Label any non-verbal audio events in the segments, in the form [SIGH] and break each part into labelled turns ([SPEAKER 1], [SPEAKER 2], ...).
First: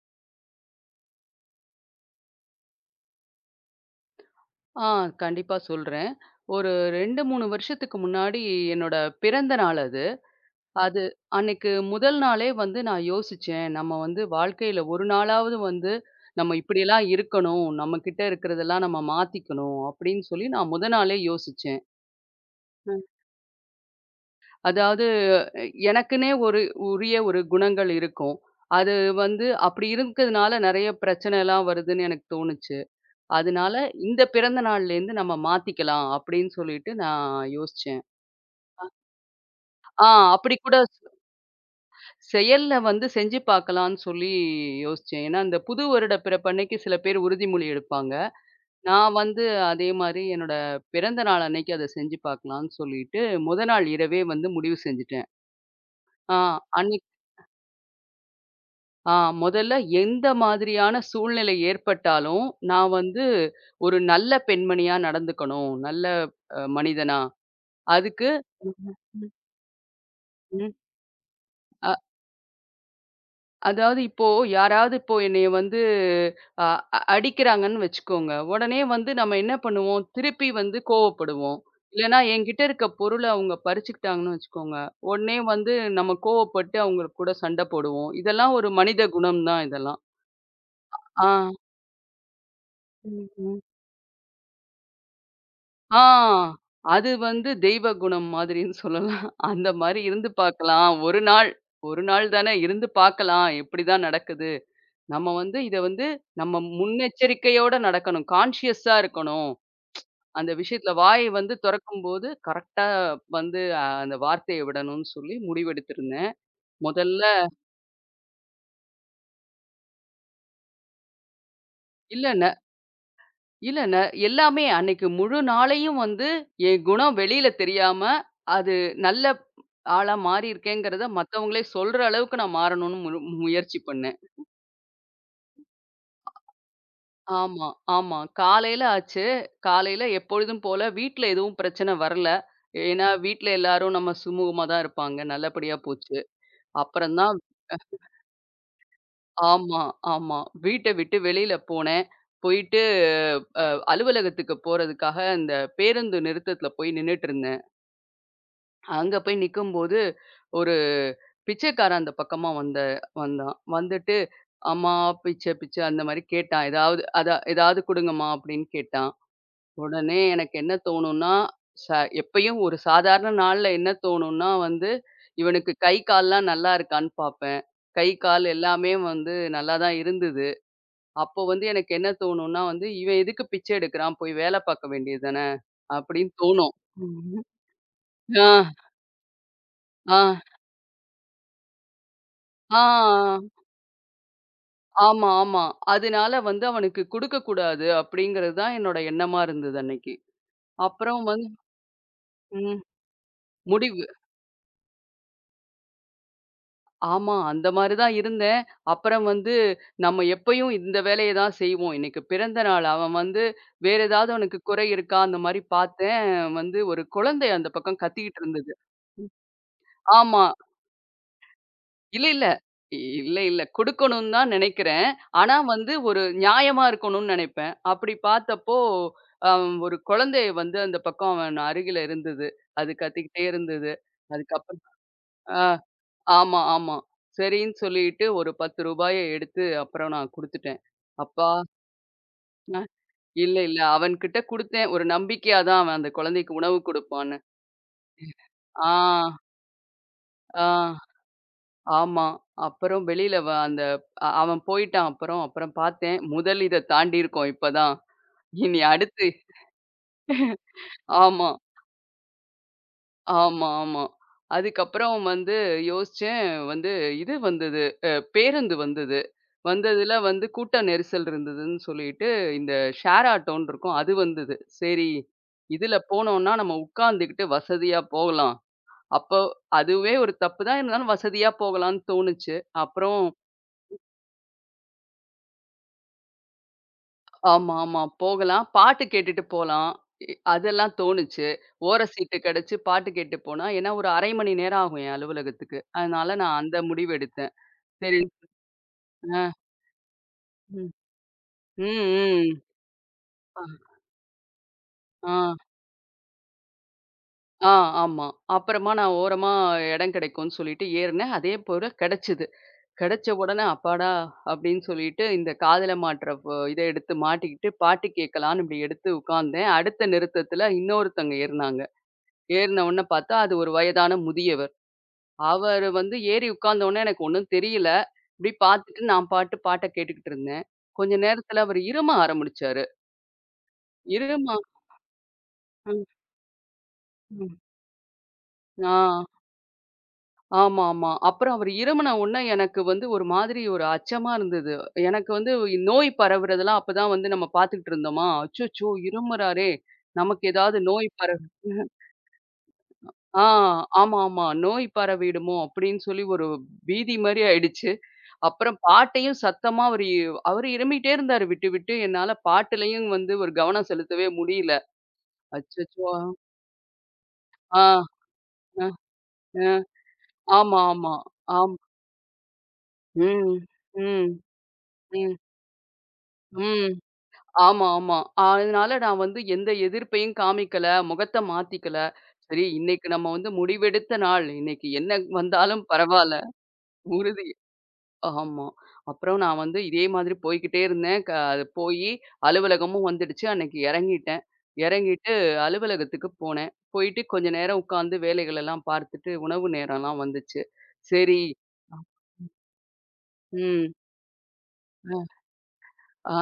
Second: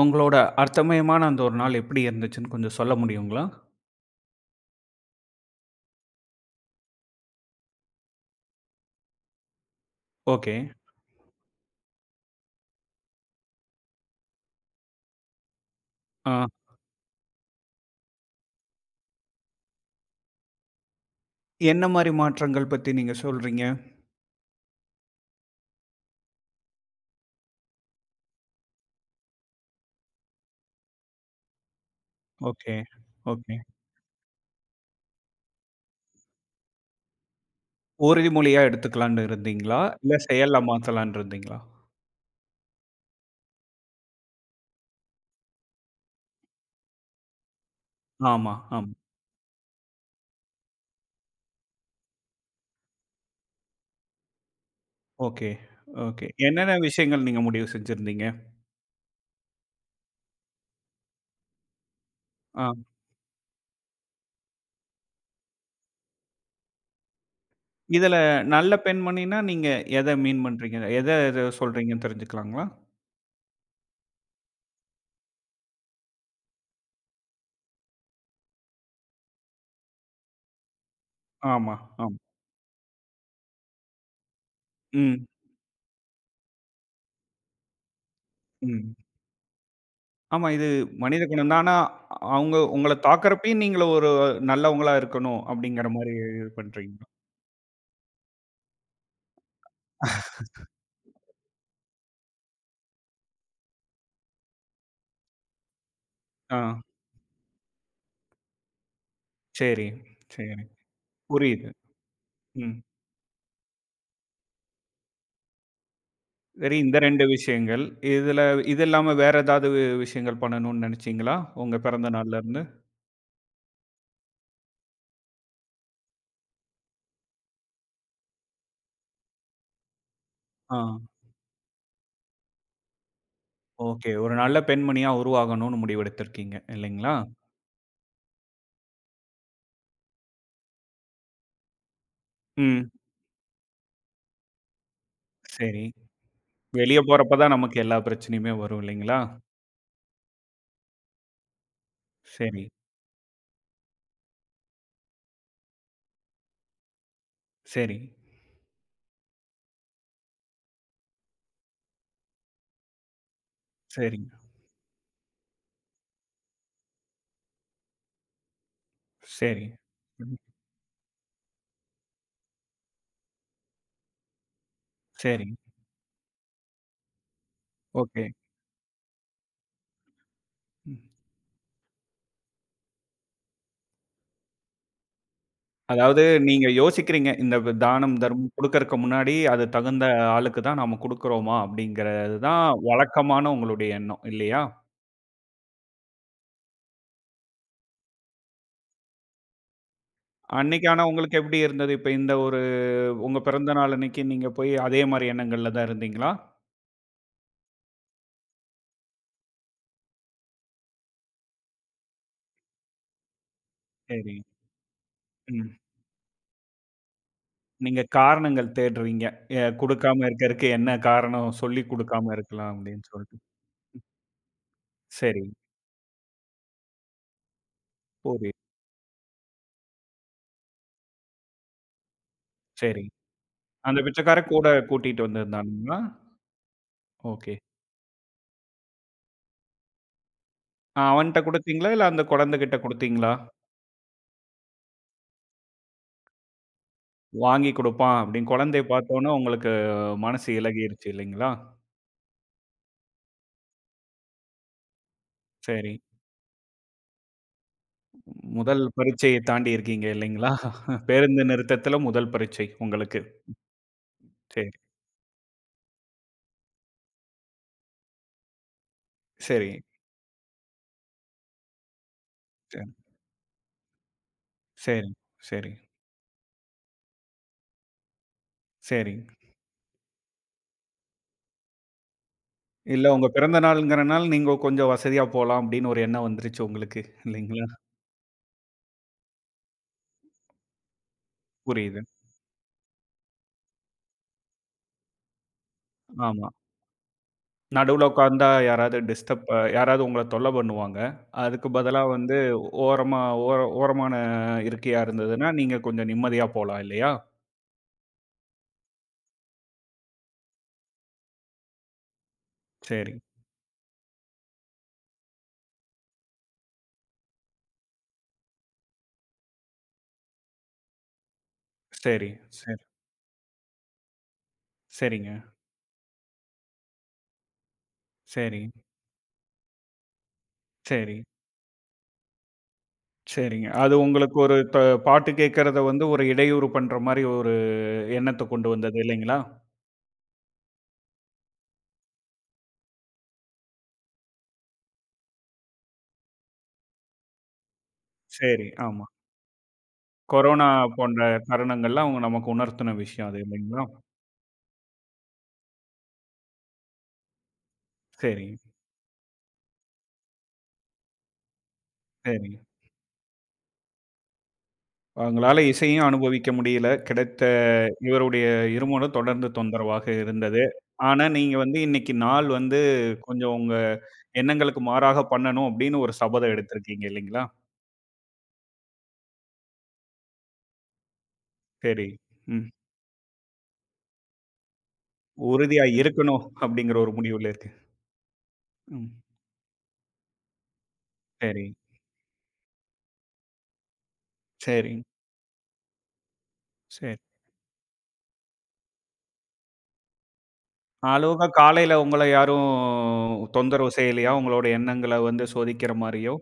[SPEAKER 1] உங்களோட அர்த்தமயமான அந்த ஒரு நாள் எப்படி இருந்துச்சுன்னு கொஞ்சம் சொல்ல முடியுங்களா?
[SPEAKER 2] ஆ கண்டிப்பா சொல்றேன். ஒரு 2, 3 வருஷத்துக்கு முன்னாடி என்னோட பிறந்த நாள் அது.
[SPEAKER 1] ஓகே.
[SPEAKER 2] அது அன்னைக்கு முதல் நாளே வந்து நான் யோசிச்சேன். நம்ம வந்து வாழ்க்கையில ஒரு நாளாவது வந்து
[SPEAKER 1] ஆ.
[SPEAKER 2] நம்ம இப்படியெல்லாம் இருக்கணும். நம்ம கிட்ட இருக்கிறதெல்லாம் நம்ம மாத்திக்கணும் அப்படின்னு சொல்லி நான் முத நாளே யோசிச்சேன்.
[SPEAKER 1] என்ன மாரி மாற்றங்கள் பத்தி
[SPEAKER 2] ம்.
[SPEAKER 1] நீங்க சொல்றீங்க?
[SPEAKER 2] அதாவது எனக்குன்னே ஒரு உரிய ஒரு குணங்கள் இருக்கும். அது வந்து அப்படி இருக்கிறதுனால நெறைய பிரச்சனைலாம் வருதுன்னு எனக்கு
[SPEAKER 1] ஓகே,
[SPEAKER 2] தோணுச்சு.
[SPEAKER 1] ஓகே.
[SPEAKER 2] அதனால இந்த பிறந்த நாள்லேருந்து நம்ம மாத்திக்கலாம் அப்படின்னு சொல்லிட்டு நான் யோசிச்சேன்.
[SPEAKER 1] உறுதிமொழியா எடுத்துக்கலான்னு இருந்தீங்களா?
[SPEAKER 2] ஆ
[SPEAKER 1] இல்ல
[SPEAKER 2] அப்படி
[SPEAKER 1] செயல்ல
[SPEAKER 2] கூட சொ-
[SPEAKER 1] மாத்தலான்னு இருந்தீங்களா?
[SPEAKER 2] செயல்ல வந்து செஞ்சு பார்க்கலான்னு சொல்லி யோசிச்சேன். ஏன்னா, இந்த புது வருட பிறப்பு அன்னைக்கு சில பேர் உறுதிமொழி எடுப்பாங்க.
[SPEAKER 1] ஆமா, ஆமா.
[SPEAKER 2] நான் வந்து அதே மாரி என்னோட பிறந்த நாள் அன்னைக்கு அத செஞ்சு பார்க்கலான்னு சொல்லிட்டு, முத நாள் இரவே வந்து முடிவு செஞ்சுட்டேன்.
[SPEAKER 1] Okay, okay.
[SPEAKER 2] ஆ
[SPEAKER 1] என்னென்ன
[SPEAKER 2] அன்னைக்கு
[SPEAKER 1] விஷயங்கள் நீங்க முடிவு செஞ்சிருந்தீங்க?
[SPEAKER 2] ஆ முதல்ல எந்த மாதிரியான சூழ்நிலை ஏற்பட்டாலும்,
[SPEAKER 1] ஆ.
[SPEAKER 2] நான் வந்து ஒரு நல்ல பெண்மணியா நடந்துக்கணும். நல்ல மனிதனா.
[SPEAKER 1] இதுல
[SPEAKER 2] அதுக்கு
[SPEAKER 1] நல்ல
[SPEAKER 2] ம். ம்.
[SPEAKER 1] பெண்மணின்னா நீங்க எத மீன்
[SPEAKER 2] ம்.
[SPEAKER 1] பண்றீங்க? எத எத சொல்றீங்கன்னு தெரிஞ்சுக்கலாங்களா?
[SPEAKER 2] அதாவது இப்போ யாராவது இப்போ என்னைய வந்து அ அ அடிக்கிறாங்கன்னு வச்சுக்கோங்க. உடனே வந்து நம்ம என்ன பண்ணுவோம், திருப்பி வந்து கோவப்படுவோம்.
[SPEAKER 1] ஆமா, ஆமா.
[SPEAKER 2] இல்லன்னா என்கிட்ட இருக்க பொருள அவங்க பறிச்சுக்கிட்டாங்கன்னு வச்சுக்கோங்க.
[SPEAKER 1] ம்,
[SPEAKER 2] உடனே வந்து நம்ம கோவப்பட்டு அவங்க கூட சண்டை போடுவோம். இதெல்லாம் ஒரு
[SPEAKER 1] ம்.
[SPEAKER 2] மனித குணம் தான் இதெல்லாம்.
[SPEAKER 1] ஆமா. இது மனித
[SPEAKER 2] ஆ.
[SPEAKER 1] குணம் தான். ஆனா, அவங்க உங்கள
[SPEAKER 2] ம்.
[SPEAKER 1] தாக்குறப்பயும் நீங்கள ஒரு நல்லவங்களா இருக்கணும் அப்படிங்கிற
[SPEAKER 2] ஆ.
[SPEAKER 1] மாரி இது பண்றீங்களா?
[SPEAKER 2] அது வந்து தெய்வ குணம் மாதிரின்னு சொல்லலாம். அந்த மாரி இருந்து பார்க்கலாம். ஒரு நாள், ஒரு நாள் தானே இருந்து பார்க்கலாம். எப்படிதான் நடக்குது? நம்ம வந்து இத வந்து
[SPEAKER 1] ஆ.
[SPEAKER 2] நம்ம முன்னெச்சரிக்கையோட நடக்கணும். கான்ஷியஸா இருக்கணும்.
[SPEAKER 1] சரி,
[SPEAKER 2] அந்த
[SPEAKER 1] சரி.
[SPEAKER 2] விஷயத்துல வாய் வந்து
[SPEAKER 1] புரியுது.
[SPEAKER 2] தொறக்கும்போது
[SPEAKER 1] ம்.
[SPEAKER 2] கரெக்ட்டா வந்து அந்த வார்த்தைய விடணும்னு சொல்லி முடிவெடுத்திருந்தேன்.
[SPEAKER 1] சரி இந்த
[SPEAKER 2] முதல்ல
[SPEAKER 1] 2 விஷயங்கள். இதுல இது இல்லாம வேற ஏதாவது விஷயங்கள் பண்ணணும்னு நெனச்சீங்களா? உங்க பிறந்த
[SPEAKER 2] இல்ல
[SPEAKER 1] நாள்ல
[SPEAKER 2] ந
[SPEAKER 1] இருந்து?
[SPEAKER 2] இல்ல ந எல்லாமே அன்னைக்கு முழு நாளையும் வந்து என் குணம் வெளியில தெரியாம, அது நல்ல ஆளா
[SPEAKER 1] ஆ.
[SPEAKER 2] மாறியிருக்கேங்கிறத மத்தவங்களே சொல்ற அளவுக்கு நான் மாறணும்னு முழு முயற்சி
[SPEAKER 1] ஓகே.
[SPEAKER 2] பண்ணேன்.
[SPEAKER 1] ஒரு நல்ல பெண்மணியா உருவாகணும்னு முடிவெடுத்திருக்கீங்க இல்லைங்களா?
[SPEAKER 2] ஆமா, ஆமா. காலையில ஆச்சு. காலையில எப்பொழுதும் போல வீட்ல எதுவும் பிரச்சனை வரல.
[SPEAKER 1] ம்.
[SPEAKER 2] ஏன்னா வீட்ல எல்லாரும் நம்ம சுமூகமா தான் இருப்பாங்க. நல்லபடியா
[SPEAKER 1] சரி.
[SPEAKER 2] போச்சு.
[SPEAKER 1] வெளிய
[SPEAKER 2] அப்புறம் தான்
[SPEAKER 1] போறப்ப தான் நமக்கு எல்லா பிரச்சனையுமே வரும் இல்லைங்களா?
[SPEAKER 2] ஆமா, ஆமா. வீட்ட விட்டு வெளியில போனேன்.
[SPEAKER 1] சரி,
[SPEAKER 2] போயிட்டு அலுவலகத்துக்கு போறதுக்காக அந்த பேருந்து நிறுத்தத்துல போய் நின்னுட்டு இருந்தேன்.
[SPEAKER 1] சரி,
[SPEAKER 2] அங்க போய் நிக்கும்போது ஒரு பிச்சைக்காரன் அந்த பக்கமா வந்தான். வந்துட்டு,
[SPEAKER 1] சரிங்க.
[SPEAKER 2] "அம்மா பிச்சை பிச்சை" அந்த மாரி கேட்டான். "ஏதாவது ஏதாவது குடுங்கம்மா" அப்படின்னு கேட்டான்.
[SPEAKER 1] சரி.
[SPEAKER 2] உடனே
[SPEAKER 1] ம்.
[SPEAKER 2] எனக்கு என்ன தோணும்னா, ச எப்பயும் ஒரு சாதாரண நாள்ல என்ன தோணும்னா வந்து,
[SPEAKER 1] சரி.
[SPEAKER 2] இவனுக்கு கை, கால்லாம் நல்லா இருக்கான்னு பார்ப்பேன். கை,
[SPEAKER 1] ஓகே.
[SPEAKER 2] கால் எல்லாமே வந்து நல்லா தான் இருந்தது.
[SPEAKER 1] ம்.
[SPEAKER 2] அப்போ வந்து எனக்கு என்ன தோணும்னா வந்து, "இவன் எதுக்கு பிச்சை எடுக்கிறான்? போய் வேல பார்க்க வேண்டியது தானே!"
[SPEAKER 1] அதாவது
[SPEAKER 2] அப்படின்னு
[SPEAKER 1] நீங்க
[SPEAKER 2] தோணும்.
[SPEAKER 1] யோசிக்கிறீங்க.
[SPEAKER 2] ம்ஹும்.
[SPEAKER 1] இந்த தானம்,
[SPEAKER 2] ஆ,
[SPEAKER 1] தர்மம் குடுக்கறக்கு முன்னாடி, அது தகுந்த
[SPEAKER 2] ஆ,
[SPEAKER 1] ஆளுக்கு தான் நாம குடுக்குறோமா? அப்படிங்கிறது தான்
[SPEAKER 2] ஆ,
[SPEAKER 1] வழக்கமான உங்களுடைய எண்ணம் இல்லையா?
[SPEAKER 2] ஆமா, ஆமா. அதனால வந்து அவனுக்கு குடுக்கக்கூடாது அப்படிங்கிறது தான் என்னோட எண்ணமா இருந்தது அன்னைக்கு.
[SPEAKER 1] அன்னைக்கு ஆனா
[SPEAKER 2] அப்புறம்
[SPEAKER 1] உங்களுக்கு
[SPEAKER 2] வந்து
[SPEAKER 1] எப்படி இருந்தது? இப்ப இந்த ஒரு
[SPEAKER 2] ம்
[SPEAKER 1] உங்க பிறந்த நாள்
[SPEAKER 2] முடிவு
[SPEAKER 1] அன்னைக்கு நீங்க போய் அதே மாரி எண்ணங்கள்ல தான் இருந்தீங்களா?
[SPEAKER 2] ஆமா. அந்த மாரி தான் இருந்தேன். அப்புறம் வந்து நம்ம எப்பயும் இந்த வேலைய தான் செய்வோம். இன்னைக்கு பிறந்த நாள். அவன் வந்து வேற ஏதாவது
[SPEAKER 1] சரி.
[SPEAKER 2] அவனுக்கு குறை இருக்கா? அந்த மாரி
[SPEAKER 1] ம்.
[SPEAKER 2] பார்த்தேன். வந்து ஒரு குழந்தை அந்த பக்கம்
[SPEAKER 1] நீங்க
[SPEAKER 2] கத்திக்கிட்டு
[SPEAKER 1] காரணங்கள்
[SPEAKER 2] இருந்தது.
[SPEAKER 1] தேடுறீங்க. குடுக்காம
[SPEAKER 2] ஆமா.
[SPEAKER 1] இருக்கறக்கு என்ன காரணம்? சொல்லி
[SPEAKER 2] இல்ல,
[SPEAKER 1] குடுக்காம
[SPEAKER 2] இல்ல.
[SPEAKER 1] இருக்கலாம் அப்படின்னு சொல்ட்டு.
[SPEAKER 2] இல்ல, இல்ல. குடுக்கணும்னு தான் நினைக்கிறேன்.
[SPEAKER 1] சரி.
[SPEAKER 2] ஆனா வந்து ஒரு நியாயமா இருக்கணும்னு நினைப்பேன். அப்படி
[SPEAKER 1] புரியுது.
[SPEAKER 2] பார்த்தப்போ, அ ஒரு குழந்தை வந்து அந்த பக்கம் அவன் அருகில இருந்தது. அது
[SPEAKER 1] சரி.
[SPEAKER 2] கத்திக்கிட்டே இருந்தது.
[SPEAKER 1] அந்த பிச்சைக்காரன் கூட
[SPEAKER 2] அதுக்கப்புறம்
[SPEAKER 1] கூட்டிட்டு
[SPEAKER 2] ஆ.
[SPEAKER 1] வந்திருந்தானுங்களா?
[SPEAKER 2] ஆமா, ஆமா.
[SPEAKER 1] ஓகே.
[SPEAKER 2] சரின்னு சொல்லிட்டு ஒரு ரூ. 10 எடுத்து அப்புறம் நான் குடுத்துட்டேன்.
[SPEAKER 1] அவன்ட்ட
[SPEAKER 2] அப்பா
[SPEAKER 1] குடுத்தீங்களா? இல்ல அந்த குழந்தைகிட்ட
[SPEAKER 2] அ
[SPEAKER 1] குடுத்தீங்களா?
[SPEAKER 2] இல்ல, இல்ல. அவன்கிட்ட குடுத்தேன். ஒரு நம்பிக்கையா தான் அவன் அந்த குழந்தைக்கு உணவு குடுப்பான்னு.
[SPEAKER 1] வாங்கி குடுப்பான் அப்படின்னு குழந்தைய
[SPEAKER 2] ஆ,
[SPEAKER 1] பார்த்தோனே உங்களுக்கு மனசு
[SPEAKER 2] ஆ,
[SPEAKER 1] இளகிருச்சு இல்லைங்களா?
[SPEAKER 2] ஆமா. அப்புறம் வெளியில அந்த அவன் போயிட்டான் அப்புறம். அப்புறம்
[SPEAKER 1] சரி.
[SPEAKER 2] பார்த்தேன். முதல் இத தாண்டியிருக்கோம் இப்பதான்.
[SPEAKER 1] முதல்
[SPEAKER 2] இனி அடுத்து
[SPEAKER 1] பரீட்சைய தாண்டி இருக்கீங்க இல்லைங்களா? [LAUGHS] பேருந்து
[SPEAKER 2] ஆமா.
[SPEAKER 1] நிறுத்தத்தில முதல் பரீட்சை உங்களுக்கு.
[SPEAKER 2] ஆமா, ஆமா.
[SPEAKER 1] சரி,
[SPEAKER 2] அதுக்கப்புறம் வந்து யோசிச்சேன் வந்து இது வந்தது, பேருந்து வந்தது.
[SPEAKER 1] சரி,
[SPEAKER 2] வந்ததுல வந்து கூட்ட நெரிசல் இருந்ததுன்னு சொல்லிட்டு, இந்த
[SPEAKER 1] சரி,
[SPEAKER 2] ஷேர் ஆட்டோன்னு இருக்கும். அது வந்தது.
[SPEAKER 1] சரி,
[SPEAKER 2] சரி,
[SPEAKER 1] சரி,
[SPEAKER 2] இதுல போனோம்னா நம்ம உட்காந்துக்கிட்டு வசதியா போகலாம்.
[SPEAKER 1] சரி.
[SPEAKER 2] அப்போ அதுவே ஒரு தப்பு தான் இருந்தாலும் வசதியா போகலான்னு தோணுச்சு.
[SPEAKER 1] இல்ல
[SPEAKER 2] அப்புறம்
[SPEAKER 1] உங்க பிறந்த நாளுங்கிறனால நீங்க கொஞ்சம் வசதியா போலாம் அப்படின்னு ஒரு எண்ணம் வந்துருச்சு உங்களுக்கு இல்லைங்களா?
[SPEAKER 2] ஆமா, ஆமா. போகலாம். பாட்டு கேட்டுட்டு போலாம். அதெல்லாம் தோணுச்சு. ஓர
[SPEAKER 1] புரியுது.
[SPEAKER 2] சீட்டு கிடைச்சு பாட்டு கேட்டு போனா, ஏன்னா ஒரு ½ மணி நேரம் ஆகும் என் அலுவலகத்துக்கு. அதனால
[SPEAKER 1] ஆமா.
[SPEAKER 2] நான் அந்த முடிவு எடுத்தேன்.
[SPEAKER 1] நடுவுல
[SPEAKER 2] சரி.
[SPEAKER 1] உட்கார்ந்தா யாராவது டிஸ்டர்ப்
[SPEAKER 2] அ,
[SPEAKER 1] யாராவது உங்கள தொல்ல
[SPEAKER 2] ம்.
[SPEAKER 1] பண்ணுவாங்க. அதுக்கு
[SPEAKER 2] ம்,
[SPEAKER 1] பதிலா வந்து
[SPEAKER 2] ம்.
[SPEAKER 1] ஓரமா
[SPEAKER 2] அ,
[SPEAKER 1] ஓரமான இருக்கையா
[SPEAKER 2] ஆ,
[SPEAKER 1] இருந்ததுன்னா, நீங்க கொஞ்சம் நிம்மதியா போலாம் இல்லையா?
[SPEAKER 2] ஆ, ஆமா. அப்புறமா நான் ஓரமா இடம் கிடைக்கும்னு சொல்லிட்டு ஏறுனேன். அதே போல கிடைச்சது.
[SPEAKER 1] சரி,
[SPEAKER 2] கிடைச்ச உடனே அப்பாடா! அப்படின்னு சொல்லிட்டு இந்த காதுல மாட்டுற இத எடுத்து மாட்டிக்கிட்டு பாட்டு கேட்கலான்னு இப்படி எடுத்து உட்கார்ந்தேன். அடுத்த நிறுத்தத்துல இன்னொருத்தவங்க ஏறுனாங்க.
[SPEAKER 1] சரி, சரி.
[SPEAKER 2] ஏறின உடனே பார்த்தா, அது ஒரு வயதான முதியவர்.
[SPEAKER 1] சரிங்க.
[SPEAKER 2] அவரு வந்து ஏறி உட்கார்ந்த உடனே எனக்கு ஒண்ணும் தெரியல. இப்படி
[SPEAKER 1] சரி,
[SPEAKER 2] பார்த்துட்டு நான் பாட்டு கேட்டுக்கிட்டு இருந்தேன். கொஞ்ச
[SPEAKER 1] சரி,
[SPEAKER 2] நேரத்துல அவரு இரும ஆரம்பிச்சாரு.
[SPEAKER 1] சரிங்க. அது உங்களுக்கு
[SPEAKER 2] இரும
[SPEAKER 1] ஒரு த பாட்டு கேட்கறத வந்து
[SPEAKER 2] ம்,
[SPEAKER 1] ஒரு இடையூறு பண்ற மாரி ஒரு
[SPEAKER 2] ம்.
[SPEAKER 1] எண்ணத்த கொண்டு
[SPEAKER 2] ஆ,
[SPEAKER 1] வந்தது இல்லைங்களா?
[SPEAKER 2] ஆமாமா. அப்புறம் அவரு இருமுன உடனே எனக்கு வந்து ஒரு மாதிரி ஒரு அச்சமா இருந்தது. எனக்கு வந்து நோய் பரவுறதெல்லாம் அப்பதான் வந்து நம்ம பார்த்துக்கிட்டு இருந்தோமா,
[SPEAKER 1] சரி,
[SPEAKER 2] அச்சச்சோ!
[SPEAKER 1] ஆமா.
[SPEAKER 2] இருமுறாரே! நமக்கு
[SPEAKER 1] கொரோனா
[SPEAKER 2] ஏதாவது நோய்
[SPEAKER 1] போன்ற
[SPEAKER 2] பரவு
[SPEAKER 1] தருணங்கள்ல அவங்க நமக்கு உணர்த்தின விஷயம் அது
[SPEAKER 2] ஆ,
[SPEAKER 1] இல்லைங்களா?
[SPEAKER 2] ஆமா, ஆமா. நோய் பரவிடுமோ! அப்பிடின்னு சொல்லி ஒரு பீதி மாரி ஆயிடுச்சு.
[SPEAKER 1] சரி,
[SPEAKER 2] அப்புறம் பாட்டையும் சத்தமா அவரு அவரு இருமிட்டே இருந்தாரு விட்டு, விட்டு. என்னால
[SPEAKER 1] சரிங்க.
[SPEAKER 2] பாட்டுலயும் வந்து ஒரு கவனம் செலுத்தவே முடியல.
[SPEAKER 1] அவங்களால இசையும்
[SPEAKER 2] அச்சச்சோ!
[SPEAKER 1] அனுபவிக்க முடியல. கிடைத்த
[SPEAKER 2] ஆ,
[SPEAKER 1] இவருடைய
[SPEAKER 2] அ,
[SPEAKER 1] இருமலும் தொடர்ந்து
[SPEAKER 2] அ.
[SPEAKER 1] தொந்தரவாக இருந்தது.
[SPEAKER 2] ஆமா, ஆமா.
[SPEAKER 1] ஆனா, நீங்க
[SPEAKER 2] ஆம்.
[SPEAKER 1] வந்து இன்னைக்கு நாள் வந்து
[SPEAKER 2] ம்,
[SPEAKER 1] கொஞ்சம் உங்க
[SPEAKER 2] ம்,
[SPEAKER 1] எண்ணங்களுக்கு மாறாக
[SPEAKER 2] ம்,
[SPEAKER 1] பண்ணணும் அப்படின்னு ஒரு சபதம்
[SPEAKER 2] ம்.
[SPEAKER 1] எடுத்திருக்கீங்க இல்லைங்களா?
[SPEAKER 2] ஆமா, ஆமா. அதனால நான் வந்து எந்த எதிர்ப்பையும் காமிக்கல. முகத்த மாத்திக்கல.
[SPEAKER 1] சரி.
[SPEAKER 2] சரி,
[SPEAKER 1] ம்.
[SPEAKER 2] இன்னக்கி நம்ம வந்து முடிவெடுத்த நாள். இன்னக்கி என்ன வந்தாலும்
[SPEAKER 1] உறுதியா
[SPEAKER 2] பரவால்ல.
[SPEAKER 1] இருக்கணும் அப்படிங்கிற ஒரு
[SPEAKER 2] உறுதி
[SPEAKER 1] முடிவுல இருக்கு.
[SPEAKER 2] ஆமா.
[SPEAKER 1] ம்.
[SPEAKER 2] அப்புறம் நான் வந்து இதே மாதிரி போய்க்கிட்டே இருந்தேன். அது
[SPEAKER 1] சரி,
[SPEAKER 2] போயி அலுவலகமும் வந்துடுச்சு. அன்னைக்கு இறங்கிட்டேன்.
[SPEAKER 1] சரிங்.
[SPEAKER 2] இறங்கிட்டு அலுவலகத்துக்கு போனேன்.
[SPEAKER 1] சரி.
[SPEAKER 2] போயிட்டு கொஞ்ச நேரம் உட்காந்து வேலைகள் எல்லாம் பார்த்துட்டு உணவு நேரம்லாம் வந்துச்சு. சரி,
[SPEAKER 1] அலோகா காலையில உங்கள யாரும் தொந்தரவு
[SPEAKER 2] ம்.
[SPEAKER 1] செய்யலையா? உங்களோட எண்ணங்கள
[SPEAKER 2] அ,
[SPEAKER 1] வந்து சோதிக்கிற மாரியோ?
[SPEAKER 2] ஆ.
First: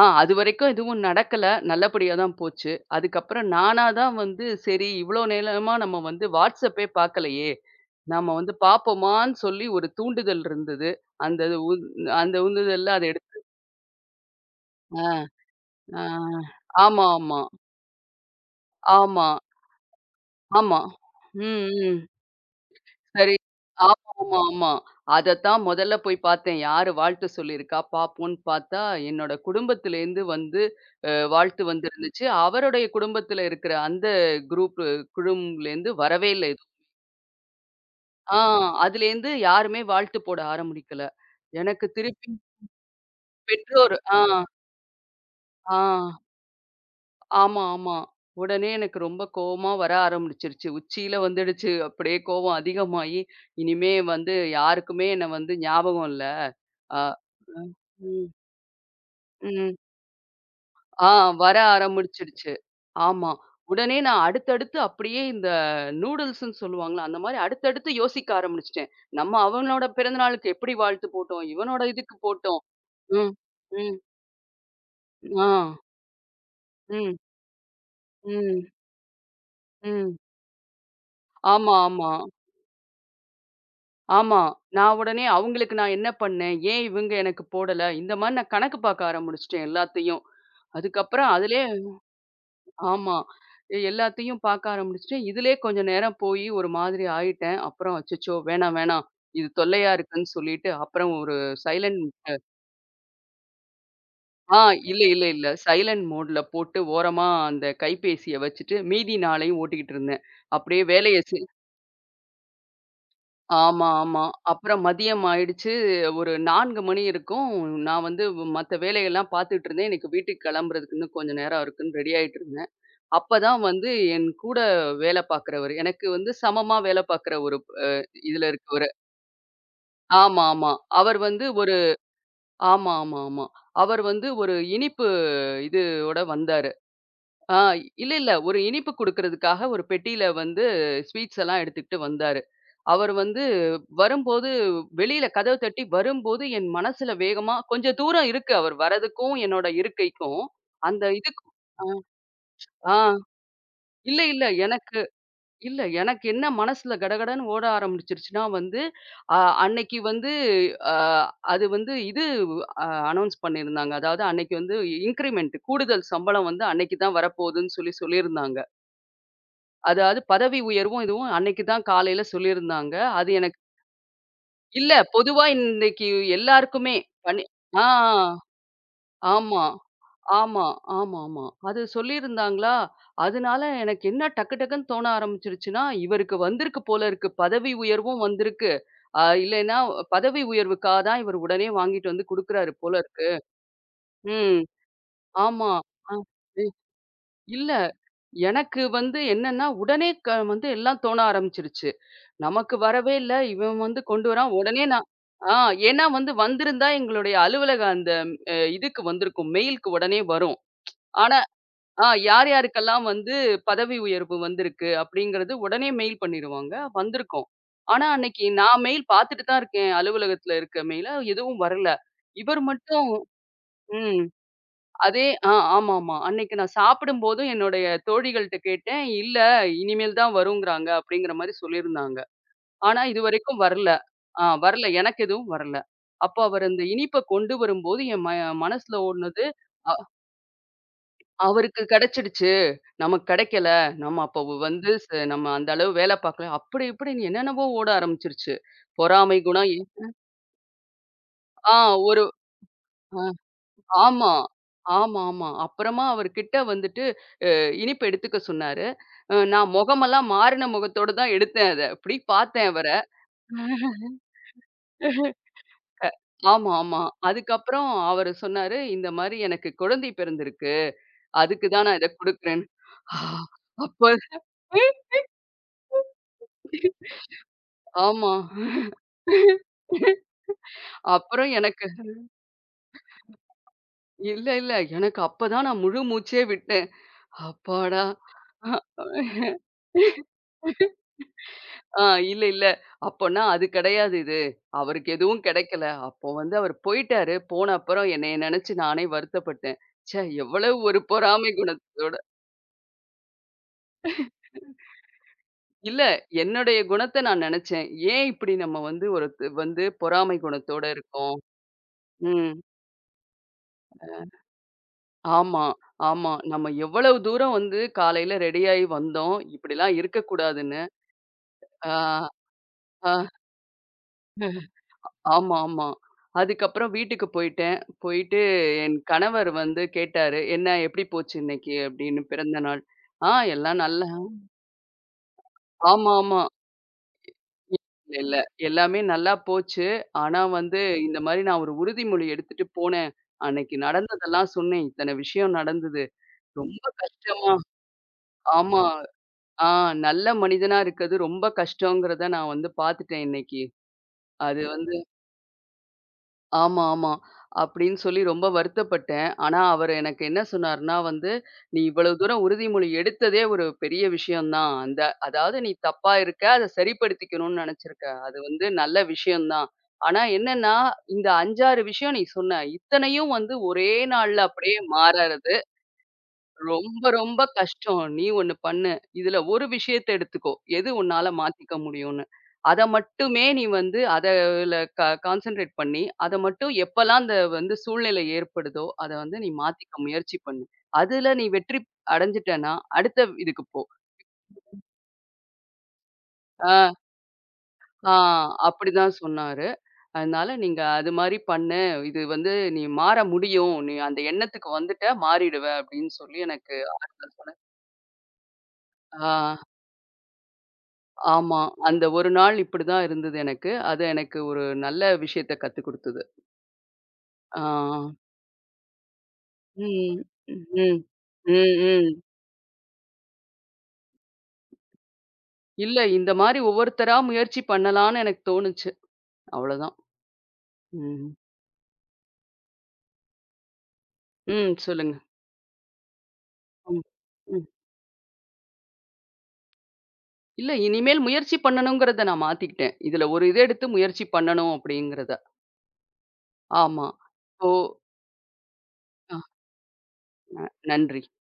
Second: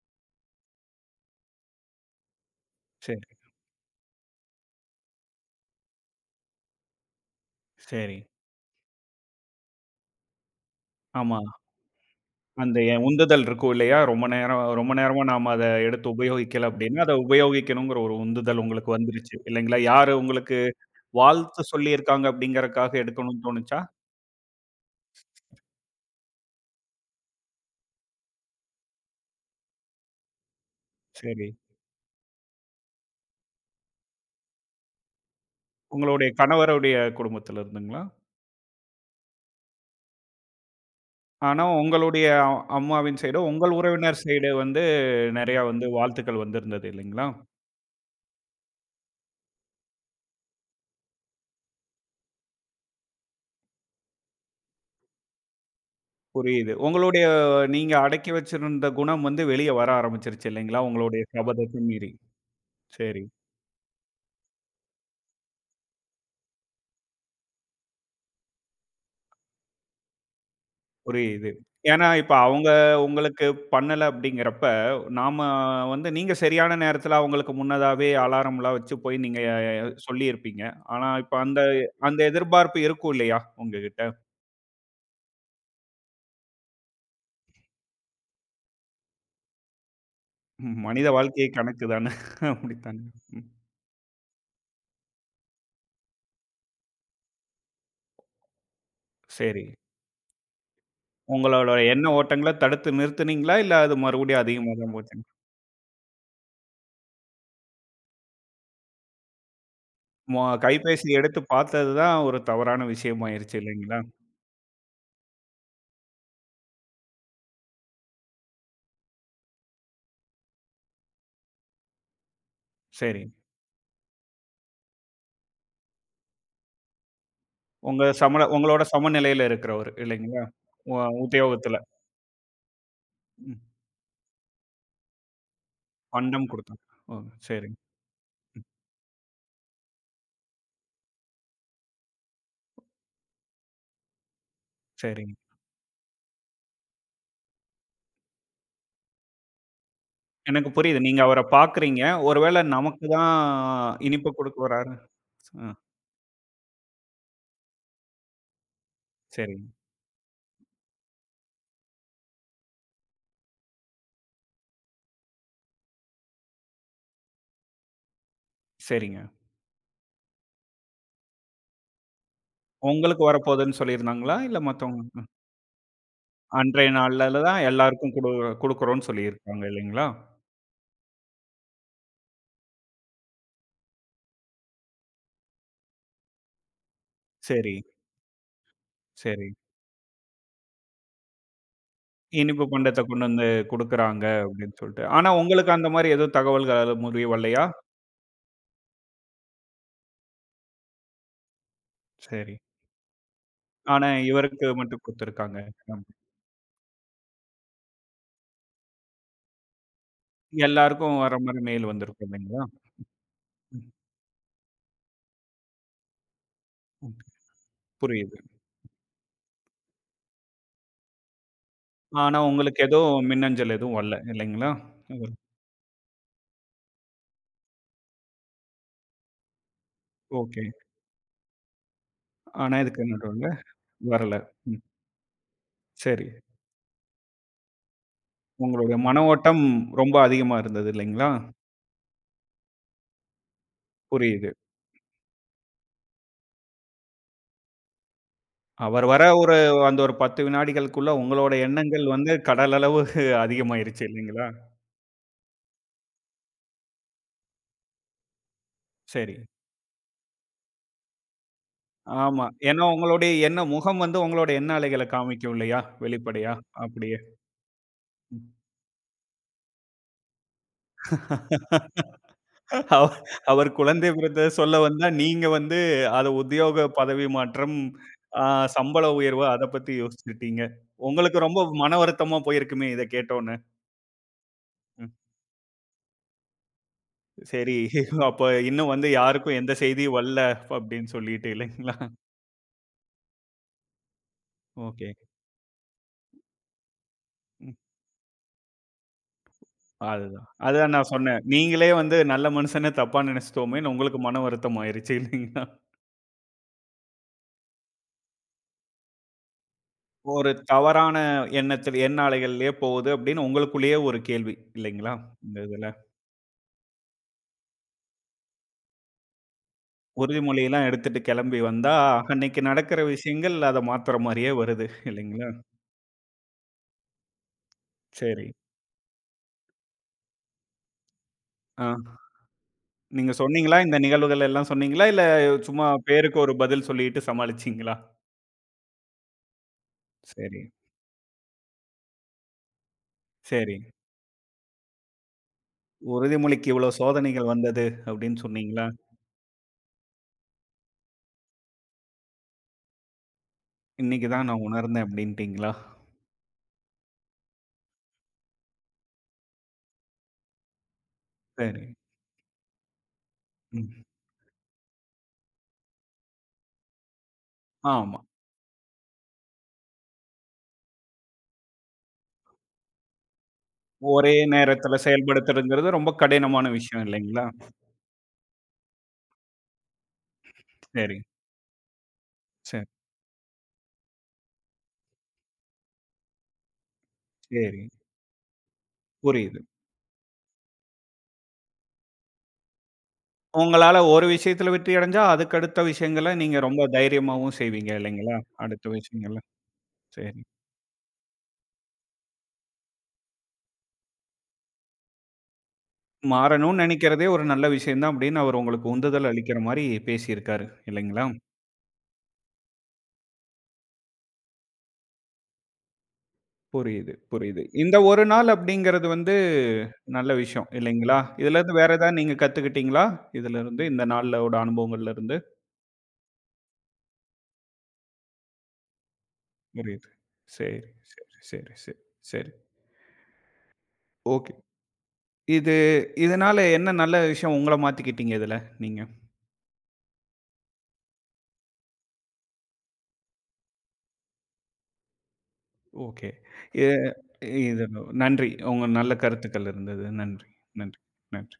[SPEAKER 2] அதுவரைக்கும் எதுவும் நடக்கல. நல்லபடியா தான் போச்சு.
[SPEAKER 1] சரி,
[SPEAKER 2] அதுக்கப்புறம் நானா தான் வந்து சரி இவ்ளோ நேரமா நம்ம வந்து WhatsAppே பார்க்கலையே!
[SPEAKER 1] சரி.
[SPEAKER 2] நாம வந்து பார்ப்போமான்னு சொல்லி ஒரு தூண்டுதல் இருந்தது.
[SPEAKER 1] ஆமா.
[SPEAKER 2] அந்த உந் அந்த
[SPEAKER 1] அந்த
[SPEAKER 2] உந்துதல்ல அத
[SPEAKER 1] உந்துதல் இருக்கும் இல்லையா? ரொம்ப நேரம் ரொம்ப நேரமா
[SPEAKER 2] எடுத்து
[SPEAKER 1] நாம அத
[SPEAKER 2] ஆ.
[SPEAKER 1] எடுத்து உபயோகிக்கல அப்படின்னா,
[SPEAKER 2] ஆமா,
[SPEAKER 1] அத
[SPEAKER 2] ஆமா,
[SPEAKER 1] உபயோகிக்கணுங்கிற ஒரு உந்துதல் உங்களுக்கு
[SPEAKER 2] ஆமா,
[SPEAKER 1] வந்துருச்சு இல்லைங்களா? யாரு உங்களுக்கு
[SPEAKER 2] ஆமா.
[SPEAKER 1] வாழ்த்து
[SPEAKER 2] ம், ம்.
[SPEAKER 1] சொல்லியிருக்காங்க அப்படிங்கிறக்காக
[SPEAKER 2] சரி.
[SPEAKER 1] எடுக்கணும்னு தோணுச்சா?
[SPEAKER 2] ஆமாமா, ஆமா. ஆமா. அதத்தான் முதல்ல போய் பார்த்தேன். யாரு வாழ்த்து சொல்லியிருக்கா பார்ப்போம்ன்னு பார்த்தா, என்னோட குடும்பத்திலேருந்து வந்து
[SPEAKER 1] சரி.
[SPEAKER 2] வாழ்த்து வந்திருந்துச்சு. அவருடைய குடும்பத்தில இருக்கிற அந்த குரூப் குழுமலேருந்து
[SPEAKER 1] உங்களுடைய
[SPEAKER 2] வரவே இல்ல எதுவும்.
[SPEAKER 1] கணவருடைய குடும்பத்துல இருந்துங்களா?
[SPEAKER 2] ஆ அதுலேருந்து யாருமே வாழ்த்து போட ஆரம்பிக்கல.
[SPEAKER 1] ஆனா,
[SPEAKER 2] எனக்கு
[SPEAKER 1] உங்களுடைய
[SPEAKER 2] திருப்பி
[SPEAKER 1] அம்மாவின் சைடோ, உங்கள்
[SPEAKER 2] பெற்றோர்
[SPEAKER 1] உறவினர்
[SPEAKER 2] ஆ,
[SPEAKER 1] சைடு வந்து நெறையா
[SPEAKER 2] ஆ.
[SPEAKER 1] வந்து வாழ்த்துக்கள் வந்திருந்தது இல்லைங்களா?
[SPEAKER 2] ஆமா, ஆமா. உடனே எனக்கு ரொம்ப கோவமா வர ஆரம்பிச்சுருச்சு. உச்சியில வந்துடுச்சு. அப்படியே கோவம் அதிகமாயி, இனிமே வந்து யாருக்குமே என்ன வந்து ஞாபகம் இல்ல.
[SPEAKER 1] புரியுது.
[SPEAKER 2] அ,
[SPEAKER 1] உங்களுடைய
[SPEAKER 2] ம்,
[SPEAKER 1] நீங்க
[SPEAKER 2] ம்,
[SPEAKER 1] அடக்கி வச்சிருந்த குணம் வந்து வெளிய
[SPEAKER 2] ம்.
[SPEAKER 1] வர ஆரம்பிச்சிருச்சு இல்லைங்களா?
[SPEAKER 2] ஆ
[SPEAKER 1] உங்களுடைய
[SPEAKER 2] வர
[SPEAKER 1] சபதத்தை மீறி.
[SPEAKER 2] ஆரம்பிச்சுடுச்சு.
[SPEAKER 1] சரி,
[SPEAKER 2] ஆமா. உடனே நான் அடுத்தடுத்து அப்படியே இந்த நூடுல்ஸ்ன்னு சொல்லுவாங்கல்ல, அந்த மாரி அடுத்தடுத்து யோசிக்க ஆரம்பிச்சுட்டேன். நம்ம அவனோட பிறந்த நாளுக்கு எப்படி வாழ்த்து போட்டோம்?
[SPEAKER 1] புரியுது.
[SPEAKER 2] இவனோட
[SPEAKER 1] ஏன்னா,
[SPEAKER 2] இதுக்கு
[SPEAKER 1] இப்ப
[SPEAKER 2] போட்டோம்.
[SPEAKER 1] அவங்க
[SPEAKER 2] ம்,
[SPEAKER 1] உங்களுக்கு
[SPEAKER 2] ம்,
[SPEAKER 1] பண்ணல அப்படிங்கிறப்ப, நாம
[SPEAKER 2] ஆ,
[SPEAKER 1] வந்து நீங்க சரியான
[SPEAKER 2] ம்,
[SPEAKER 1] நேரத்துல அவங்களுக்கு முன்னதாவே
[SPEAKER 2] ம்,
[SPEAKER 1] அலாரம்லாம் வச்சு போய் நீங்க
[SPEAKER 2] ம்.
[SPEAKER 1] சொல்லியிருப்பீங்க. ஆனா, இப்ப அந்த
[SPEAKER 2] ஆமா, ஆமா.
[SPEAKER 1] அந்த எதிர்பார்ப்பு இருக்கும் இல்லையா உங்ககிட்ட?
[SPEAKER 2] ஆமா. நான் உடனே அவங்களுக்கு நான் என்ன பண்ணேன்? ஏன் இவங்க எனக்கு போடல? இந்த மாரி நான் கணக்கு பார்க்க ஆரம்பிச்சுட்டேன் எல்லாத்தையும்.
[SPEAKER 1] ம் மனித
[SPEAKER 2] அதுக்கப்புறம்
[SPEAKER 1] வாழ்க்கை
[SPEAKER 2] அதிலயே
[SPEAKER 1] கணக்கு தானே. அப்படித்தானே.
[SPEAKER 2] ஆமா.
[SPEAKER 1] ம்.
[SPEAKER 2] எல்லாத்தையும் பார்க்க ஆரம்பிச்சுட்டேன். இதிலயே கொஞ்சம் நேரம் போயி ஒரு மாதிரி ஆயிட்டேன். அப்புறம் அச்சச்சோ! வேணாம், வேணாம். இது
[SPEAKER 1] சரி.
[SPEAKER 2] தொல்லையா இருக்குன்னு சொல்லிட்டு அப்புறம் ஒரு
[SPEAKER 1] உங்களோட
[SPEAKER 2] சைலன்ட்
[SPEAKER 1] எண்ண ஓட்டங்கள தடுத்து நிறுத்துனீங்களா? இல்ல அது மறுபடியும்
[SPEAKER 2] ஆ
[SPEAKER 1] அதிகமா தான்
[SPEAKER 2] இல்ல, இல்ல,
[SPEAKER 1] போச்சுங்களா?
[SPEAKER 2] இல்ல. சைலன்ட் மோட்ல போட்டு ஓரமா அந்த கைபேசிய வச்சுட்டு மீதி நாளையும் ஓட்டிக்கிட்டு இருந்தேன்.
[SPEAKER 1] மொ
[SPEAKER 2] அப்படியே
[SPEAKER 1] கைபேசி
[SPEAKER 2] வேலைய
[SPEAKER 1] எடுத்து பார்த்தது தான் ஒரு தவறான விஷயமாயிருச்சு
[SPEAKER 2] ஆமா,
[SPEAKER 1] இல்லைங்களா?
[SPEAKER 2] ஆமா. அப்புறம் மதியம் ஆயிடுச்சு. ஒரு 4 மணி இருக்கும். நான் வந்து மத்த வேலையெல்லாம் பார்த்துட்டு இருந்தேன். எனக்கு வீட்டுக்கு கிளம்புறதுக்கு இன்னும் கொஞ்சம் நேரம் இருக்குன்னு ரெடி ஆயிட்டு இருந்தேன்.
[SPEAKER 1] சரி.
[SPEAKER 2] அப்பதான் வந்து என் கூட வேலை பார்க்கிறவரு, எனக்கு வந்து சமமா வேலை பார்க்கிற ஒரு அ
[SPEAKER 1] உங்க
[SPEAKER 2] இதுல
[SPEAKER 1] சமல உங்களோட
[SPEAKER 2] இருக்கவரு
[SPEAKER 1] சமநிலையில இருக்கிறவரு இல்லைங்களா?
[SPEAKER 2] ஆமா, ஆமா.
[SPEAKER 1] உ
[SPEAKER 2] அவர் வந்து ஒரு
[SPEAKER 1] உத்தியோகத்துல.
[SPEAKER 2] ஆமா, ஆமா, ஆமா.
[SPEAKER 1] ம்.
[SPEAKER 2] அவர் வந்து ஒரு இனிப்பு இதோட
[SPEAKER 1] பண்டம்
[SPEAKER 2] வந்தாரு.
[SPEAKER 1] குடுத்தாங்க. ஓ!
[SPEAKER 2] ஆ
[SPEAKER 1] சரிங்க,
[SPEAKER 2] இல்ல, இல்ல. ஒரு இனிப்பு குடுக்குறதுக்காக ஒரு பெட்டியில வந்து ஸ்வீட்ஸ் எல்லாம் எடுத்துக்கிட்டு வந்தாரு. அவர் வந்து வரும்போது வெளியில
[SPEAKER 1] சரிங்க.
[SPEAKER 2] கதவ தட்டி வரும்போது என் மனசுல வேகமா கொஞ்சம் தூரம் இருக்கு அவர் வரதுக்கும், என்னோட இருக்கைக்கும்.
[SPEAKER 1] எனக்கு புரியுது.
[SPEAKER 2] அந்த
[SPEAKER 1] நீங்க அவர
[SPEAKER 2] இதுக்கும்
[SPEAKER 1] பார்க்குறீங்க. ஒருவேள
[SPEAKER 2] ஆ,
[SPEAKER 1] நமக்கு
[SPEAKER 2] ஆ.
[SPEAKER 1] தான்
[SPEAKER 2] இல்ல,
[SPEAKER 1] இனிப்பு
[SPEAKER 2] இல்ல.
[SPEAKER 1] குடுக்க வராரு. ஆ
[SPEAKER 2] எனக்கு என்ன மனசுல கடகடன்னு ஓட ஆரம்பிச்சுருச்சுன்னா வந்து, அ
[SPEAKER 1] சரிங்க,
[SPEAKER 2] அன்னைக்கு வந்து அ அது வந்து இது அ அனௌன்ஸ் பண்ணியிருந்தாங்க. அதாவது அன்னைக்கு வந்து இன்கிரிமென்ட் கூடுதல் சம்பளம் வந்து அன்னைக்கு தான் வரப்போகுதுன்னு சொல்லி சொல்லியிருந்தாங்க.
[SPEAKER 1] சரிங்க.
[SPEAKER 2] அதாவது பதவி உயர்வும் இதுவும் அன்னைக்கு தான் காலையில சொல்லியிருந்தாங்க.
[SPEAKER 1] உங்களுக்கு
[SPEAKER 2] அது எனக்கு
[SPEAKER 1] வரப்போதுன்னு சொல்லியிருந்தாங்களா? இல்ல
[SPEAKER 2] இல்ல
[SPEAKER 1] மத்தவங்களுக்கு?
[SPEAKER 2] பொதுவா இன்னைக்கு
[SPEAKER 1] அன்றைய
[SPEAKER 2] எல்லாருக்குமே
[SPEAKER 1] நாள்ல
[SPEAKER 2] பணி
[SPEAKER 1] தான்
[SPEAKER 2] ஆ
[SPEAKER 1] எல்லாருக்கும் குடுக்குறோம்ன்னு சொல்லியிருக்காங்க
[SPEAKER 2] ஆமா,
[SPEAKER 1] இல்லைங்களா?
[SPEAKER 2] ஆமா, ஆமாமா. அது சொல்லியிருந்தாங்களா, அதனால எனக்கு என்ன டக்கு டக்குன்னு தோண ஆரம்பிச்சுருச்சுன்னா, இவருக்கு வந்திருக்கு போல இருக்கு. பதவி
[SPEAKER 1] சரி.
[SPEAKER 2] உயர்வும் வந்திருக்கு. அ
[SPEAKER 1] சரி.
[SPEAKER 2] இல்லைன்னா பதவி உயர்வுக்காக தான் இவர் உடனே வாங்கிட்டு வந்து
[SPEAKER 1] இனிப்பு
[SPEAKER 2] குடுக்குறாரு போல
[SPEAKER 1] பண்டத்த கொண்டு
[SPEAKER 2] இருக்கு.
[SPEAKER 1] வந்து குடுக்குறாங்க
[SPEAKER 2] ம்.
[SPEAKER 1] அப்படின்னு சொல்லிட்டு. ஆனா
[SPEAKER 2] ஆமா.
[SPEAKER 1] உங்களுக்கு அந்த மாரி
[SPEAKER 2] அ.
[SPEAKER 1] எதுவும்
[SPEAKER 2] இ
[SPEAKER 1] தகவல்கள் முடிவு வரலையா?
[SPEAKER 2] இல்ல. எனக்கு வந்து என்னன்னா, உடனே வந்து எல்லாம் தோண ஆரம்பிச்சுருச்சு.
[SPEAKER 1] சரி.
[SPEAKER 2] நமக்கு வரவே இல்ல. இவன் வந்து
[SPEAKER 1] ஆனா
[SPEAKER 2] கொண்டு வரான்.
[SPEAKER 1] இவருக்கு
[SPEAKER 2] உடனே
[SPEAKER 1] மட்டும்
[SPEAKER 2] நான் ஆ
[SPEAKER 1] குடுத்துருக்காங்க. ஆமா.
[SPEAKER 2] ஏன்னா வந்து வந்திருந்தா எங்களுடைய அலுவலக அந்த இதுக்கு வந்திருக்கும். மெயிலுக்கு உடனே வரும்.
[SPEAKER 1] எல்லாருக்கும் வர
[SPEAKER 2] ஆனா
[SPEAKER 1] மாரி மெயில்
[SPEAKER 2] ஆ
[SPEAKER 1] வந்திருக்கும்
[SPEAKER 2] யார்
[SPEAKER 1] இல்லைங்களா?
[SPEAKER 2] யாருக்கெல்லாம் வந்து
[SPEAKER 1] ம்,
[SPEAKER 2] பதவி உயர்வு வந்திருக்கு அப்படிங்கிறது உடனே மெயில் பண்ணிருவாங்க.
[SPEAKER 1] ம்.
[SPEAKER 2] வந்திருக்கும். ஆனா
[SPEAKER 1] புரியுது.
[SPEAKER 2] அன்னைக்கு நான் மெயில் பார்த்துட்டு தான் இருக்கேன். அலுவலகத்துல இருக்க மெயில. எதுவும் வரல.
[SPEAKER 1] ஆனா
[SPEAKER 2] இவர்
[SPEAKER 1] உங்களுக்கு
[SPEAKER 2] மட்டும்
[SPEAKER 1] எதுவும் மின்னஞ்சல் எதுவும் வரல
[SPEAKER 2] ம்.
[SPEAKER 1] இல்லைங்களா?
[SPEAKER 2] அதே
[SPEAKER 1] ம்.
[SPEAKER 2] ஆ ஆமாமா. அன்னைக்கு நான் சாப்பிடும்போதும் என்னுடைய தோழிகள்ட்ட கேட்டேன். "இல்ல, இனிமேல் தான்
[SPEAKER 1] ஓகே.
[SPEAKER 2] வருங்கிறாங்க." அப்படிங்கிற மாரி சொல்லியிருந்தாங்க.
[SPEAKER 1] ஆனா
[SPEAKER 2] ஆனா
[SPEAKER 1] இதுக்கு நடுவுல
[SPEAKER 2] இதுவரைக்கும் வரல.
[SPEAKER 1] வரல.
[SPEAKER 2] ஆ
[SPEAKER 1] ம்.
[SPEAKER 2] வரல. எனக்கு எதுவும் வரல.
[SPEAKER 1] சரி.
[SPEAKER 2] அப்போ அவரு அந்த இனிப்ப கொண்டு வரும்போது என்
[SPEAKER 1] உங்களுடைய
[SPEAKER 2] மனசுல
[SPEAKER 1] மன
[SPEAKER 2] ஓடுனது,
[SPEAKER 1] ஓட்டம்
[SPEAKER 2] அ
[SPEAKER 1] ரொம்ப அதிகமா இருந்தது இல்லைங்களா?
[SPEAKER 2] அவருக்கு கிடைச்சிடுச்சு. நமக்கு கிடைக்கல. நம்ம அப்போ
[SPEAKER 1] புரியுது.
[SPEAKER 2] வந்து நம்ம அந்த அளவு வேல பார்க்கல. அப்படி இப்படின்னு என்னென்னவோ ஓட ஆரம்பிச்சுருச்சு.
[SPEAKER 1] அவர் வர
[SPEAKER 2] பொறாமை
[SPEAKER 1] ஒரு
[SPEAKER 2] குணம் எ
[SPEAKER 1] அந்த ஒரு 10 வினாடிகளுக்குள்ள உங்களோட
[SPEAKER 2] ஆ
[SPEAKER 1] எண்ணங்கள்
[SPEAKER 2] ஒரு
[SPEAKER 1] வந்து கடல் அளவு
[SPEAKER 2] ஆ.
[SPEAKER 1] அதிகமாயிருச்சு
[SPEAKER 2] ஆமா.
[SPEAKER 1] இல்லைங்களா?
[SPEAKER 2] ஆமாமா. அப்புறமா அவர்கிட்ட வந்துட்டு அ இனிப்பு எடுத்துக்க சொன்னாரு.
[SPEAKER 1] சரி.
[SPEAKER 2] நான் முகமெல்லாம் மாறின முகத்தோட தான் எடுத்தேன் அத. அப்படி
[SPEAKER 1] ஆமா.
[SPEAKER 2] பார்த்தேன்
[SPEAKER 1] ஏன்னா
[SPEAKER 2] அவர.
[SPEAKER 1] உங்களுடைய எண்ண முகம் வந்து உங்களோட எண்ண அலைகள காமிக்கும் இல்லையா? வெளிப்படையா
[SPEAKER 2] ஆமா, ஆமா.
[SPEAKER 1] அப்படியே.
[SPEAKER 2] அதுக்கப்புறம் அவரு சொன்னாரு, "இந்த மாரி எனக்கு குழந்தை பிறந்திருக்கு. அதுக்கு தான் நான் இத
[SPEAKER 1] [LAUGHS]
[SPEAKER 2] குடுக்குறேன்."
[SPEAKER 1] அவ அவர்
[SPEAKER 2] அப்ப
[SPEAKER 1] குழந்தை பிறந்தத சொல்ல வந்தா, நீங்க வந்து அது உத்தியோக பதவி மாற்றம்,
[SPEAKER 2] ஆமா.
[SPEAKER 1] ஆ சம்பள உயர்வு அத பத்தி யோசிச்சுட்டீங்க. உங்களுக்கு
[SPEAKER 2] அப்புறம்
[SPEAKER 1] ரொம்ப
[SPEAKER 2] எனக்கு
[SPEAKER 1] மன வருத்தமா போயிருக்குமே இத கேட்டோனே.
[SPEAKER 2] இல்ல, இல்ல.
[SPEAKER 1] ம்.
[SPEAKER 2] எனக்கு அப்ப தான் நான் முழு மூச்சே விட்டேன்.
[SPEAKER 1] சரி
[SPEAKER 2] அப்பாடா!
[SPEAKER 1] [LAUGHS] அப்ப இன்னும் வந்து யாருக்கும் எந்த செய்தியும் வரல அப்படின்னு சொல்லிட்டு இல்லைங்களா?
[SPEAKER 2] ஆ இல்ல, இல்ல. அப்பன்னா அது கிடையாது இது.
[SPEAKER 1] ஓகே.
[SPEAKER 2] அவருக்கு எதுவும் கிடைக்கல. அப்போ வந்து அவர் போயிட்டாரு.
[SPEAKER 1] ம்.
[SPEAKER 2] போன அப்புறம் என்னைய நினைச்சு நானே வருத்தப்பட்டேன். ச்சே!
[SPEAKER 1] அதுதான்.
[SPEAKER 2] எவ்வளவு
[SPEAKER 1] அதான்
[SPEAKER 2] ஒரு
[SPEAKER 1] நான் சொன்னேன்.
[SPEAKER 2] பொறாமை
[SPEAKER 1] நீங்களே
[SPEAKER 2] குணத்தோட
[SPEAKER 1] வந்து நல்ல மனுஷன தப்பா நெனைச்சுட்டோமேன்னு உங்களுக்கு மன வருத்தம் ஆயிருச்சு இல்லைங்களா?
[SPEAKER 2] இல்ல என்னுடைய குணத்த நான் நினைச்சேன். ஏன் இப்படி நம்ம வந்து ஒரு வந்து பொறாமை
[SPEAKER 1] ஒரு
[SPEAKER 2] குணத்தோட
[SPEAKER 1] தவறான
[SPEAKER 2] இருக்கோம்?
[SPEAKER 1] எண்ணத்தில்
[SPEAKER 2] ம்.
[SPEAKER 1] எண்ணாலைகள்லயே போகுது அப்படின்னு உங்களுக்குள்ளேயே ஒரு கேள்வி இல்லைங்களா? இந்த
[SPEAKER 2] ஆமா,
[SPEAKER 1] இதுல.
[SPEAKER 2] ஆமா. நம்ம எவ்வளவு தூரம் வந்து காலையில ரெடியாயி வந்தோம். இப்படிலாம் இருக்கக்கூடாதுன்னு.
[SPEAKER 1] உறுதிமொழியெல்லாம் எடுத்துட்டு கிளம்பி வந்தா,
[SPEAKER 2] ஆ,
[SPEAKER 1] அன்னைக்கு நடக்கிற
[SPEAKER 2] ஆ.
[SPEAKER 1] விஷயங்கள் அத மாத்துற மாரியே வருது இல்லைங்களா?
[SPEAKER 2] ஆமா, ஆமா. அதுக்கப்புறம் வீட்டுக்கு போயிட்டேன். போயிட்டு
[SPEAKER 1] சரி.
[SPEAKER 2] என் கணவர் வந்து கேட்டாரு, "என்ன எப்படி போச்சு இன்னைக்கு?"
[SPEAKER 1] ஆ.
[SPEAKER 2] அப்படின்னு பிறந்த நாள்.
[SPEAKER 1] நீங்க
[SPEAKER 2] ஆ
[SPEAKER 1] சொன்னீங்களா?
[SPEAKER 2] எல்லாம்
[SPEAKER 1] இந்த
[SPEAKER 2] நல்லா
[SPEAKER 1] நிகழ்வுகள் எல்லாம் சொன்னீங்களா? இல்ல சும்மா
[SPEAKER 2] ஆமா,
[SPEAKER 1] பேருக்கு
[SPEAKER 2] ஆமா.
[SPEAKER 1] ஒரு பதில் சொல்லிட்டு சமாளிச்சீங்களா?
[SPEAKER 2] இல்ல, இல்ல. எல்லாமே நல்லா போச்சு. ஆனா
[SPEAKER 1] சரி,
[SPEAKER 2] வந்து இந்த மாரி நான் ஒரு உறுதிமொழி எடுத்துட்டு போனேன். அன்னைக்கு
[SPEAKER 1] சரி.
[SPEAKER 2] நடந்ததெல்லாம் சொன்னேன். இத்தன விஷயம் நடந்தது.
[SPEAKER 1] உறுதிமொழிக்கு
[SPEAKER 2] ரொம்ப
[SPEAKER 1] இவ்வளோ சோதனைகள்
[SPEAKER 2] கஷ்டமா
[SPEAKER 1] வந்தது அப்படின்னு
[SPEAKER 2] ஆமா.
[SPEAKER 1] சொன்னீங்களா?
[SPEAKER 2] ஆ நல்ல மனிதனா இருக்கிறது ரொம்ப கஷ்டங்கிறத நான் வந்து பார்த்துட்டேன் இன்னைக்கு.
[SPEAKER 1] இன்னைக்கு தான்
[SPEAKER 2] அது
[SPEAKER 1] நான்
[SPEAKER 2] வந்து
[SPEAKER 1] உணர்ந்தேன் அப்படின்ட்டீங்களா?
[SPEAKER 2] ஆமா, ஆமா. அப்படின்னு சொல்லி ரொம்ப வருத்தப்பட்டேன். ஆனா, அவரு எனக்கு என்ன சொன்னாருன்னா வந்து, "நீ
[SPEAKER 1] சரி.
[SPEAKER 2] இவ்வளவு தூரம் உறுதிமொழி எடுத்ததே ஒரு
[SPEAKER 1] ம்.
[SPEAKER 2] பெரிய விஷயம் தான். அந்த அதாவது நீ தப்பா இருக்க. அத சரிப்படுத்திக்கணும்னு நெனச்சிருக்க.
[SPEAKER 1] ஆமா.
[SPEAKER 2] அது வந்து நல்ல விஷயம் தான். ஆனா என்னன்னா, இந்த 5, 6 விஷயம் நீ சொன்ன. இத்தனையும் வந்து ஒரே
[SPEAKER 1] ஒரே
[SPEAKER 2] நாள்ல அப்படியே
[SPEAKER 1] நேரத்தில
[SPEAKER 2] மாறறது."
[SPEAKER 1] செயல்படுத்துறதுங்கிறது ரொம்ப கடினமான விஷயம்
[SPEAKER 2] ரொம்ப ரொம்ப
[SPEAKER 1] இல்லைங்களா?
[SPEAKER 2] கஷ்டம். நீ ஒண்ணு பண்ணு. இதுல ஒரு விஷயத்த எடுத்துக்கோ. எது
[SPEAKER 1] சரி.
[SPEAKER 2] உன்னால மாத்திக்க முடியும்னு. அத
[SPEAKER 1] சரி,
[SPEAKER 2] மட்டுமே நீ வந்து அதுல கான்சன்ட்ரேட் பண்ணி, அத மட்டும் எப்பலாம் அந்த வந்து
[SPEAKER 1] சரி.
[SPEAKER 2] சூழ்நிலை ஏற்படுதோ, அத வந்து நீ
[SPEAKER 1] புரியுது.
[SPEAKER 2] மாத்திக்க முயற்சி பண்ணு. அதுல நீ வெற்றி அடைஞ்சுட்டன்னா, அடுத்த இதுக்கு போ.
[SPEAKER 1] உங்களால ஒரு விஷயத்துல வெற்றி அடைஞ்சா, அதுக்கு அடுத்த விஷயங்கள நீங்க ரொம்ப
[SPEAKER 2] ஆ,
[SPEAKER 1] தைரியமாவும் செய்வீங்க
[SPEAKER 2] ஆ
[SPEAKER 1] இல்லைங்களா? அடுத்த
[SPEAKER 2] அப்படிதான்
[SPEAKER 1] விஷயங்கள்ல.
[SPEAKER 2] சொன்னாரு.
[SPEAKER 1] சரி.
[SPEAKER 2] அதனால நீங்க அது மாரி பண்ணு. இது வந்து நீ மாற முடியும். நீ அந்த எண்ணத்துக்கு வந்துட்ட மாறிடுவ அப்படின்னு சொல்லி எனக்கு
[SPEAKER 1] மாறணும்னு நெனைக்கிறதே
[SPEAKER 2] ஆறுதல்
[SPEAKER 1] ஒரு
[SPEAKER 2] சொன்னாரு.
[SPEAKER 1] நல்ல விஷயம் தான் அப்படின்னு அவர் உங்களுக்கு உந்துதல்
[SPEAKER 2] ஆ.
[SPEAKER 1] அளிக்கிற மாரி பேசியிருக்காரு இல்லைங்களா?
[SPEAKER 2] ஆமா. அந்த ஒரு நாள் இப்படிதான் இருந்தது எனக்கு. அது எனக்கு ஒரு நல்ல விஷயத்த கத்துக் குடுத்தது.
[SPEAKER 1] புரியுது,
[SPEAKER 2] ஆ.
[SPEAKER 1] புரியுது. இந்த ஒரு நாள் அப்படிங்கிறது வந்து
[SPEAKER 2] ம்.
[SPEAKER 1] நல்ல
[SPEAKER 2] ம்.
[SPEAKER 1] விஷயம்
[SPEAKER 2] ம்.
[SPEAKER 1] இல்லைங்களா? இதுலருந்து வேற
[SPEAKER 2] ம்.
[SPEAKER 1] ஏதாவது நீங்க கத்துக்கிட்டீங்களா? இதுலருந்து இந்த நாளோட அனுபவங்கள்ல இருந்து?
[SPEAKER 2] இல்ல இந்த மாரி ஒவ்வொருத்தரா முயற்சி பண்ணலான்னு எனக்கு தோணுச்சு. அவ்வளோதான்.
[SPEAKER 1] புரியுது. சரி, சரி,
[SPEAKER 2] ம்.
[SPEAKER 1] சரி, சரி, சரி. ஓகே.
[SPEAKER 2] ம். சொல்லுங்க.
[SPEAKER 1] இது இதனால என்ன
[SPEAKER 2] ம்.
[SPEAKER 1] நல்ல விஷயம்
[SPEAKER 2] ம்.
[SPEAKER 1] உங்கள மாத்திக்கிட்டீங்க இதுல நீங்க?
[SPEAKER 2] இல்ல இனிமேல் முயற்சி பண்ணணுங்கிறத நான் மாத்திக்கிட்டேன். இதுல ஒரு இத எடுத்து முயற்சி பண்ணணும் அப்படிங்கிறத.
[SPEAKER 1] ஓகே. எ
[SPEAKER 2] ஆமா. ஓ!
[SPEAKER 1] இது நன்றி. உங்க நல்ல
[SPEAKER 2] அ
[SPEAKER 1] கருத்துக்கள் இருந்தது. நன்றி,
[SPEAKER 2] ந
[SPEAKER 1] நன்றி,
[SPEAKER 2] நன்றி.
[SPEAKER 1] நன்றி.